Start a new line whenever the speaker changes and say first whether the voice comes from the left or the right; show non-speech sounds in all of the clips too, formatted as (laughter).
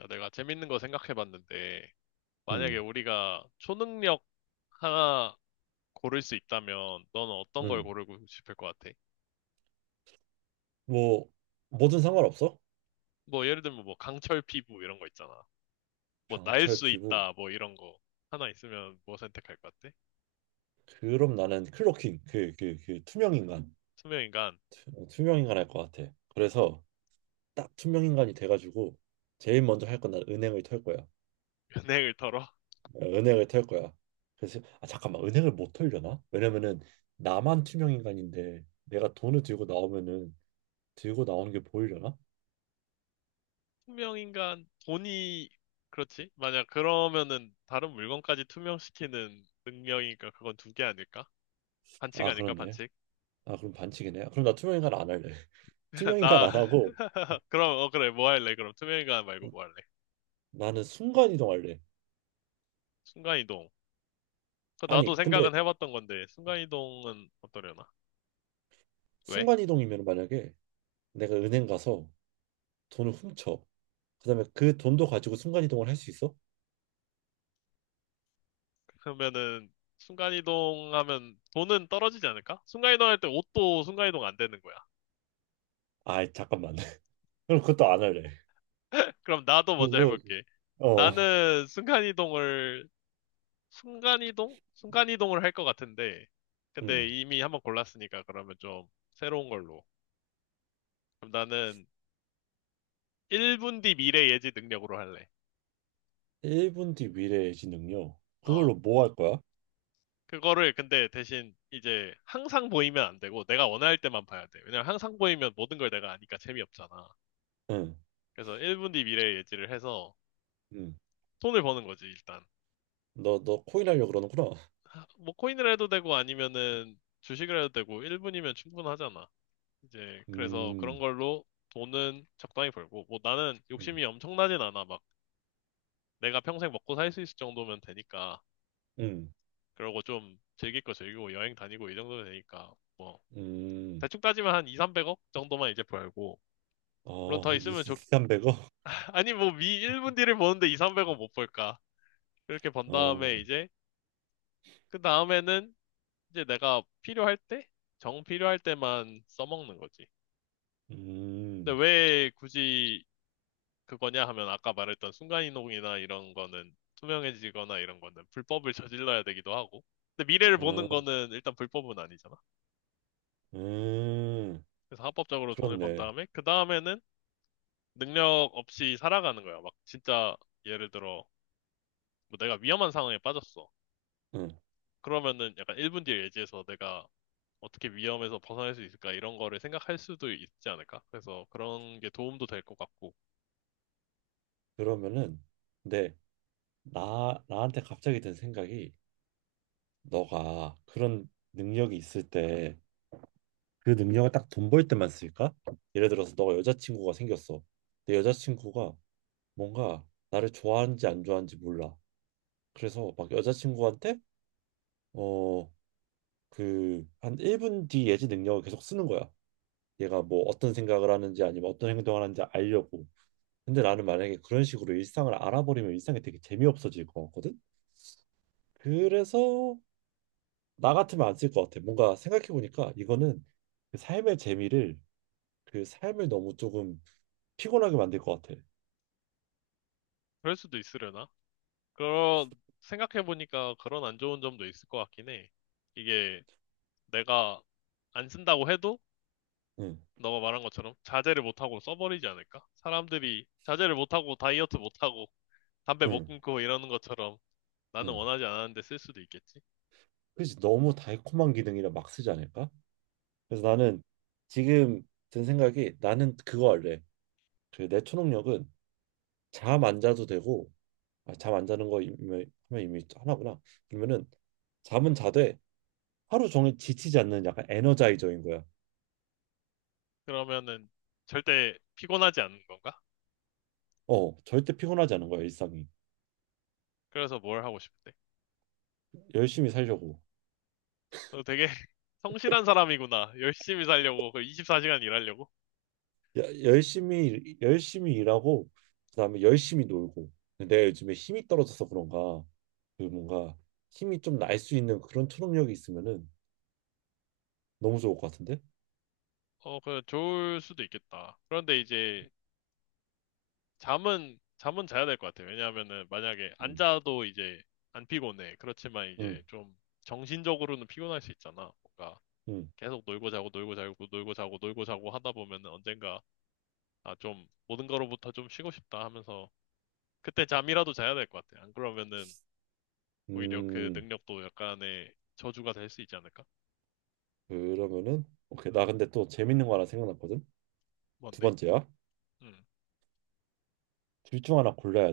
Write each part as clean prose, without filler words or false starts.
left: 야, 내가 재밌는 거 생각해봤는데, 만약에
right: 음,
left: 우리가 초능력 하나 고를 수 있다면, 너는 어떤 걸
right: 음.
left: 고르고 싶을 것 같아?
right: 뭐 뭐든 상관없어?
left: 뭐, 예를 들면 뭐, 강철 피부 이런 거 있잖아. 뭐, 날
right: 강철
left: 수
right: 피부.
left: 있다, 뭐, 이런 거. 하나 있으면 뭐 선택할 것 같아?
right: 그럼 나는 클로킹 그 투명 인간.
left: 투명인간,
right: 투명 인간 할 것 같아. 그래서 딱 투명 인간이 돼가지고 제일 먼저 할 건 난 은행을 털 거야.
left: 연예인을 털어? (laughs)
right: 은행을 털 거야. 그래서 아, 잠깐만, 은행을 못 털려나? 왜냐면은 나만 투명 인간인데 내가 돈을 들고 나오면은 들고 나오는 게 보이려나?
left: 투명인간, 돈이, 그렇지? 만약 그러면은, 다른 물건까지 투명시키는 능력이니까 그건 두 개 아닐까? 반칙
right: 아,
left: 아닐까,
right: 그렇네.
left: 반칙?
right: 아, 그럼 반칙이네. 그럼 나 투명 인간 안 할래. (laughs)
left: (laughs)
right: 투명 인간
left: 나,
right: 안 하고
left: (laughs) 그럼, 어, 그래, 뭐 할래? 그럼 투명인간 말고 뭐 할래?
right: 나는 순간 이동할래.
left: 순간이동. 그 나도
right: 아니 근데
left: 생각은 해봤던 건데, 순간이동은 어떠려나? 왜?
right: 순간이동이면 만약에 내가 은행 가서 돈을 훔쳐 그다음에 그 돈도 가지고 순간이동을 할 수 있어?
left: 그러면은, 순간이동 하면 돈은 떨어지지 않을까? 순간이동 할 때 옷도 순간이동 안 되는 거야.
right: 아, 잠깐만. (laughs) 그럼 그것도 안 할래.
left: (laughs) 그럼 나도 먼저
right: 그거
left: 해볼게.
right: 어
left: 나는 순간이동을, 순간이동? 순간이동을 할 것 같은데, 근데
right: 응.
left: 이미 한번 골랐으니까 그러면 좀 새로운 걸로. 그럼 나는 1분 뒤 미래 예지 능력으로 할래.
right: 1분 뒤 미래의 능요,
left: 어,
right: 그걸로 뭐 할 거야?
left: 그거를 근데 대신 이제 항상 보이면 안 되고 내가 원할 때만 봐야 돼. 왜냐면 항상 보이면 모든 걸 내가 아니까 재미없잖아.
right: 응.
left: 그래서 1분 뒤 미래 예지를 해서
right: 응.
left: 돈을 버는 거지, 일단.
right: 너 코인 하려고 그러는구나.
left: 뭐 코인을 해도 되고 아니면은 주식을 해도 되고 1분이면 충분하잖아. 이제 그래서 그런
right: 음.
left: 걸로 돈은 적당히 벌고 뭐 나는
right: 음.
left: 욕심이 엄청나진 않아. 막 내가 평생 먹고 살 수 있을 정도면 되니까.
right: 음.
left: 그러고 좀 즐길 거 즐기고 여행 다니고 이 정도면 되니까 뭐
right: 음.
left: 대충 따지면 한 2, 300억 정도만 이제 벌고 물론
right: 어,
left: 더 있으면 좋
right: 2,300억?
left: 아니, 뭐, 미 1분 뒤를 보는데 2, 300원 못 벌까. 그렇게 번 다음에
right: 어.
left: 이제, 그 다음에는 이제 내가 필요할 때? 정 필요할 때만 써먹는 거지. 근데
right: 음.
left: 왜 굳이 그거냐 하면 아까 말했던 순간이동이나 이런 거는 투명해지거나 이런 거는 불법을 저질러야 되기도 하고. 근데 미래를 보는
right: 어.
left: 거는 일단 불법은 아니잖아.
right: 음.
left: 그래서 합법적으로 돈을 번
right: 그렇네.
left: 다음에, 그 다음에는 능력 없이 살아가는 거야. 막 진짜 예를 들어, 뭐 내가 위험한 상황에 빠졌어.
right: 응.
left: 그러면은 약간 1분 뒤에 예지해서 내가 어떻게 위험에서 벗어날 수 있을까 이런 거를 생각할 수도 있지 않을까? 그래서 그런 게 도움도 될 것 같고
right: 그러면은, 네. 나 나한테 갑자기 든 생각이, 너가 그런 능력이 있을 때 그 능력을 딱 돈 벌 때만 쓸까? 예를 들어서 너가 여자친구가 생겼어. 내 여자친구가 뭔가 나를 좋아하는지 안 좋아하는지 몰라. 그래서 막 여자친구한테 어 한 1분 뒤 예지 능력을 계속 쓰는 거야. 얘가 뭐 어떤 생각을 하는지 아니면 어떤 행동을 하는지 알려고. 근데 나는 만약에 그런 식으로 일상을 알아버리면 일상이 되게 재미없어질 것 같거든. 그래서 나 같으면 안 쓸 것 같아. 뭔가 생각해 보니까 이거는 그 삶의 재미를 그 삶을 너무 조금 피곤하게 만들 것 같아.
left: 그럴 수도 있으려나? 그런 생각해 보니까 그런 안 좋은 점도 있을 것 같긴 해. 이게 내가 안 쓴다고 해도
right: 응,
left: 너가 말한 것처럼 자제를 못 하고 써버리지 않을까? 사람들이 자제를 못 하고 다이어트 못 하고 담배 못
right: 응,
left: 끊고 이러는 것처럼 나는
right: 응.
left: 원하지 않았는데 쓸 수도 있겠지?
right: 그렇지. 너무 달콤한 기능이라 막 쓰지 않을까? 그래서 나는, 지금 든 생각이, 나는 그거 할래. 그 내 초능력은 잠 안 자도 되고. 아, 잠안 자는 거 이미, 하면 이미 하나구나. 그러면은 잠은 자되 하루 종일 지치지 않는 약간 에너자이저인 거야.
left: 그러면은 절대 피곤하지 않는 건가?
right: 어, 절대 피곤하지 않은 거야, 일상이.
left: 그래서 뭘 하고 싶대?
right: 열심히 살려고.
left: 너 되게 (laughs) 성실한 사람이구나. 열심히 살려고, 그 24시간 일하려고?
right: 열심히 일하고 그다음에 열심히 놀고. 근데 내가 요즘에 힘이 떨어져서 그런가, 그 뭔가 힘이 좀 날 수 있는 그런 초능력이 있으면은 너무 좋을 것 같은데.
left: 어, 그 좋을 수도 있겠다. 그런데 이제 잠은 자야 될 것 같아. 왜냐하면은 만약에 안 자도 이제 안 피곤해. 그렇지만 이제 좀 정신적으로는 피곤할 수 있잖아. 뭔가
right: 음음음음.
left: 계속 놀고 자고 놀고 자고 놀고 자고 놀고 자고 하다 보면은 언젠가 아, 좀 모든 거로부터 좀 쉬고 싶다 하면서 그때 잠이라도 자야 될 것 같아. 안 그러면은 오히려 그 능력도 약간의 저주가 될 수 있지 않을까?
right: 그러면은 오케이, 나 근데 또 재밌는 거 하나 생각났거든. 두
left: 뭔데?
right: 번째야.
left: 음.
right: 둘 중 하나 골라야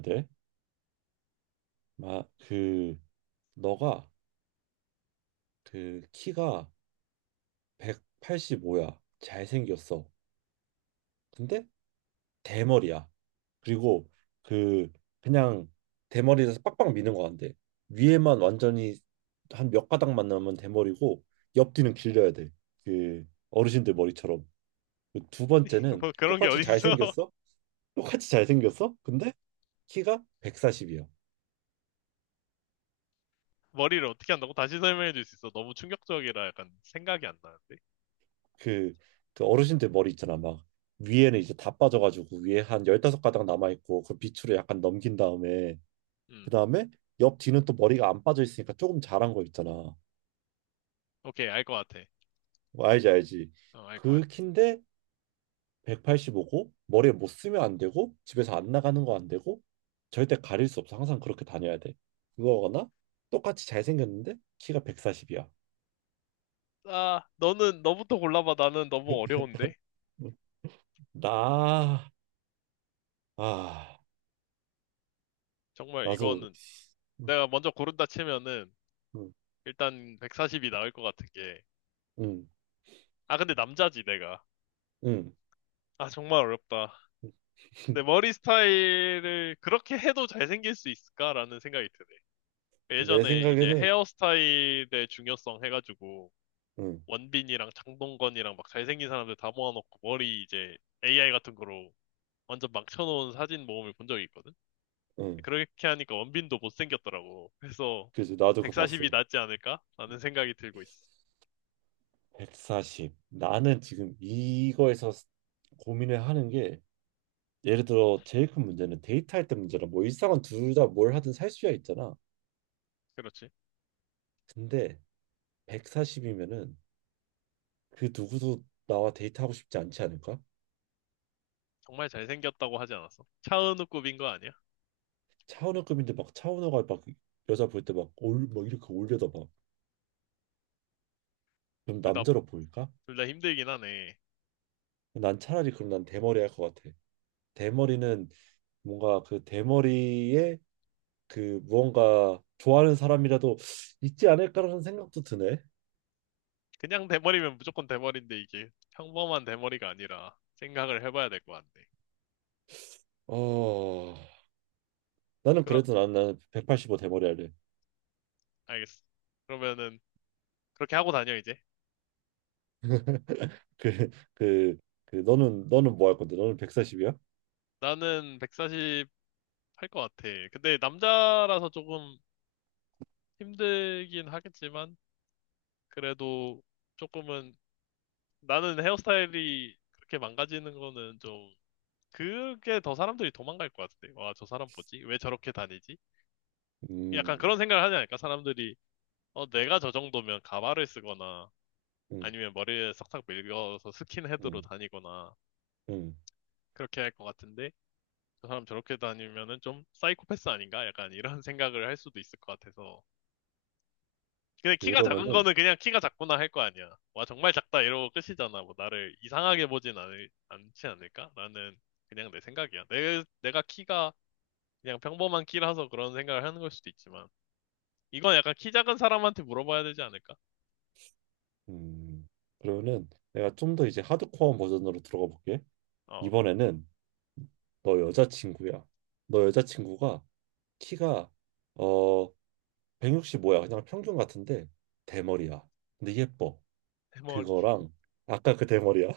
right: 돼막그. 너가 그 키가 185야, 잘생겼어, 근데 대머리야. 그리고 그 그냥 대머리에서 빡빡 미는 거 같은데 위에만 완전히, 한 몇 가닥만 남으면 대머리고 옆뒤는 길려야 돼. 그 어르신들 머리처럼. 그두
left: (laughs)
right: 번째는
left: 뭐 그런 게
right: 똑같이
left: 어딨어?
right: 잘생겼어?
left: (laughs)
right: 똑같이 잘생겼어, 근데 키가 140이야.
left: 머리를 어떻게 한다고? 다시 설명해 줄 수 있어. 너무 충격적이라 약간 생각이 안 나는데?
right: 그, 그 어르신들 머리 있잖아. 막 위에는 이제 다 빠져가지고 위에 한 15가닥 남아있고 그 밑으로 약간 넘긴 다음에, 그
left: 음,
right: 다음에 옆 뒤는 또 머리가 안 빠져 있으니까 조금 자란 거 있잖아.
left: 오케이, 알 것 같아.
right: 뭐, 알지 알지.
left: 어, 알 것
right: 그
left: 같아.
right: 키인데 185고 머리에 못 쓰면 안 되고 집에서 안 나가는 거 안 되고, 절대 가릴 수 없어. 항상 그렇게 다녀야 돼. 그거거나 똑같이 잘생겼는데 키가 140이야.
left: 아, 너부터 골라봐. 나는 너무 어려운데?
right: 나, 아,
left: 정말
right: 나도,
left: 이거는
right: 응,
left: 내가 먼저 고른다 치면은
right: 응,
left: 일단 140이 나올 것 같은 게.
right: 응,
left: 아, 근데 남자지, 내가.
right: 응.
left: 아, 정말 어렵다. 근데
right: (laughs)
left: 머리 스타일을 그렇게 해도 잘생길 수 있을까라는 생각이 드네.
right: 내
left: 예전에 이제
right: 생각에는,
left: 헤어스타일의 중요성 해가지고
right: 응,
left: 원빈이랑 장동건이랑 막 잘생긴 사람들 다 모아놓고 머리 이제 AI 같은 거로 완전 막 쳐놓은 사진 모음을 본 적이 있거든?
right: 응.
left: 그렇게 하니까 원빈도 못생겼더라고. 그래서
right: 그래서 나도 그거 봤어.
left: 140이 낫지 않을까? 라는 생각이 들고 있어.
right: 140. 나는 지금 이거에서 고민을 하는 게, 예를 들어 제일 큰 문제는 데이트할 때 문제라, 뭐 일상은 둘 다 뭘 하든 살 수야 있잖아.
left: 그렇지.
right: 근데 140이면은 그 누구도 나와 데이트하고 싶지 않지 않을까?
left: 정말 잘생겼다고 하지 않았어? 차은우급인 거 아니야?
right: 차은우급인데 막 차은우가 막 여자 볼 때 막 올 막 이렇게 올려다 봐. 그럼
left: 둘 다,
right: 남자로 보일까?
left: 둘 다 힘들긴 하네.
right: 난 차라리, 그럼 난 대머리 할 것 같아. 대머리는 뭔가, 그 대머리에 그 무언가 좋아하는 사람이라도 있지 않을까라는 생각도 드네.
left: 그냥 대머리면 무조건 대머리인데 이게 평범한 대머리가 아니라 생각을 해봐야 될 것 같네.
right: 어 나는
left: 그럼,
right: 그래도 난 나는 185 대머리 할래.
left: 알겠어. 그러면은 그렇게 하고 다녀, 이제.
right: 그, 그, 너는 뭐 할 건데? 너는 140이야?
left: 나는 140 할 것 같아. 근데 남자라서 조금 힘들긴 하겠지만, 그래도 조금은, 나는 헤어스타일이 그렇게 망가지는 거는 좀, 그게 더 사람들이 도망갈 것 같은데. 와, 저 사람 뭐지? 왜 저렇게 다니지? 약간
right: 음,
left: 그런 생각을 하지 않을까? 사람들이, 어, 내가 저 정도면 가발을 쓰거나,
right: 음,
left: 아니면 머리에 싹싹 밀려서 스킨헤드로
right: 음,
left: 다니거나,
right: 음.
left: 그렇게 할 것 같은데, 저 사람 저렇게 다니면은 좀 사이코패스 아닌가? 약간 이런 (laughs) 생각을 할 수도 있을 것 같아서. 근데 키가 작은
right: 그러면은,
left: 거는 그냥 키가 작구나 할 거 아니야. 와, 정말 작다 이러고 끝이잖아. 뭐 나를 이상하게 보진 않지 않을까? 나는 그냥 내 생각이야. 내가 키가 그냥 평범한 키라서 그런 생각을 하는 걸 수도 있지만. 이건 약간 키 작은 사람한테 물어봐야 되지 않을까?
right: 음, 내가 좀 더 이제 하드코어 버전으로 들어가 볼게.
left: 어,
right: 이번에는 너 여자친구야. 너 여자친구가 키가 어 165야. 그냥 평균 같은데 대머리야. 근데 예뻐.
left: 대머리.
right: 그거랑 아까 그 대머리야.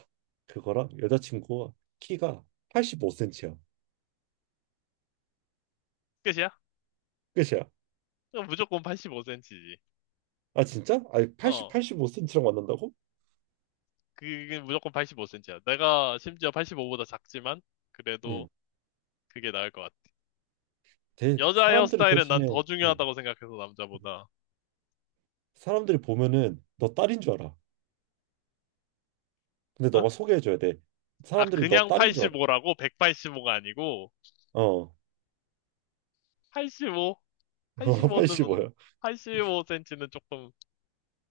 right: 그거랑 여자친구가 키가 85cm야.
left: 끝이야?
right: 끝이야.
left: 그럼 무조건 85cm지.
right: 아, 진짜? 아니, 8
left: 어,
right: 85cm랑 만난다고?
left: 그게 무조건 85cm야. 내가 심지어 85보다 작지만, 그래도
right: 응.
left: 그게 나을 것 같아. 여자
right: 사람들이
left: 헤어스타일은 난
right: 대신에,
left: 더
right: 응,
left: 중요하다고 생각해서 남자보다.
right: 사람들이 보면은 너 딸인 줄 알아. 근데
left: 어?
right: 너가 소개해줘야 돼.
left: 아,
right: 사람들이 너
left: 그냥
right: 딸인 줄 알아.
left: 85라고 185가 아니고
right: 어,
left: 85?
right: (laughs)
left: 85는
right: 85야.
left: 85cm는 조금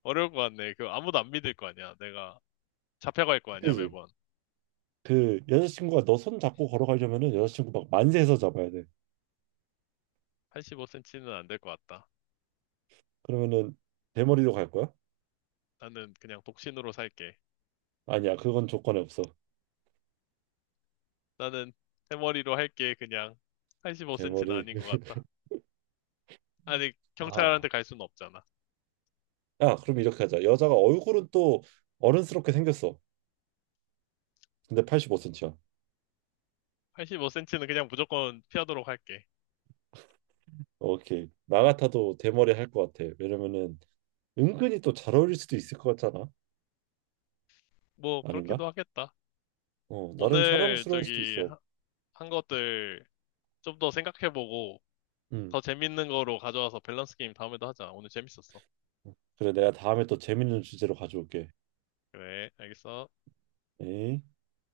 left: 어려울 것 같네. 그 아무도 안 믿을 거 아니야. 내가 잡혀갈 거 아니야,
right: 그지?
left: 매번.
right: 그 여자친구가 너 손 잡고 걸어가려면은 여자친구 막 만세해서 잡아야 돼.
left: 85cm는 안 될 것 같다.
right: 그러면은 대머리로 갈 거야?
left: 나는 그냥 독신으로 살게.
right: 아니야, 그건 조건에 없어.
left: 나는 대머리로 할게. 그냥 85cm는
right: 대머리.
left: 아닌 것 같다. 아니,
right: (laughs) 아,
left: 경찰한테 갈 수는 없잖아.
right: 야, 그럼 이렇게 하자. 여자가 얼굴은 또 어른스럽게 생겼어. 근데 85cm야.
left: 85cm는 그냥 무조건 피하도록 할게.
right: 오케이. 나 같아도 대머리 할 것 같아. 왜냐면은 은근히 또 잘 어울릴 수도 있을 것 같잖아.
left: 뭐
right: 아닌가?
left: 그렇게도 하겠다.
right: 어, 나름
left: 오늘
right: 사랑스러울 수도
left: 저기
right: 있어.
left: 한 것들 좀 더 생각해보고
right: 음.
left: 더 재밌는 거로 가져와서 밸런스 게임 다음에도 하자. 오늘 재밌었어.
right: 그래, 내가 다음에 또 재밌는 주제로 가져올게.
left: 그래, 알겠어.
right: 에이.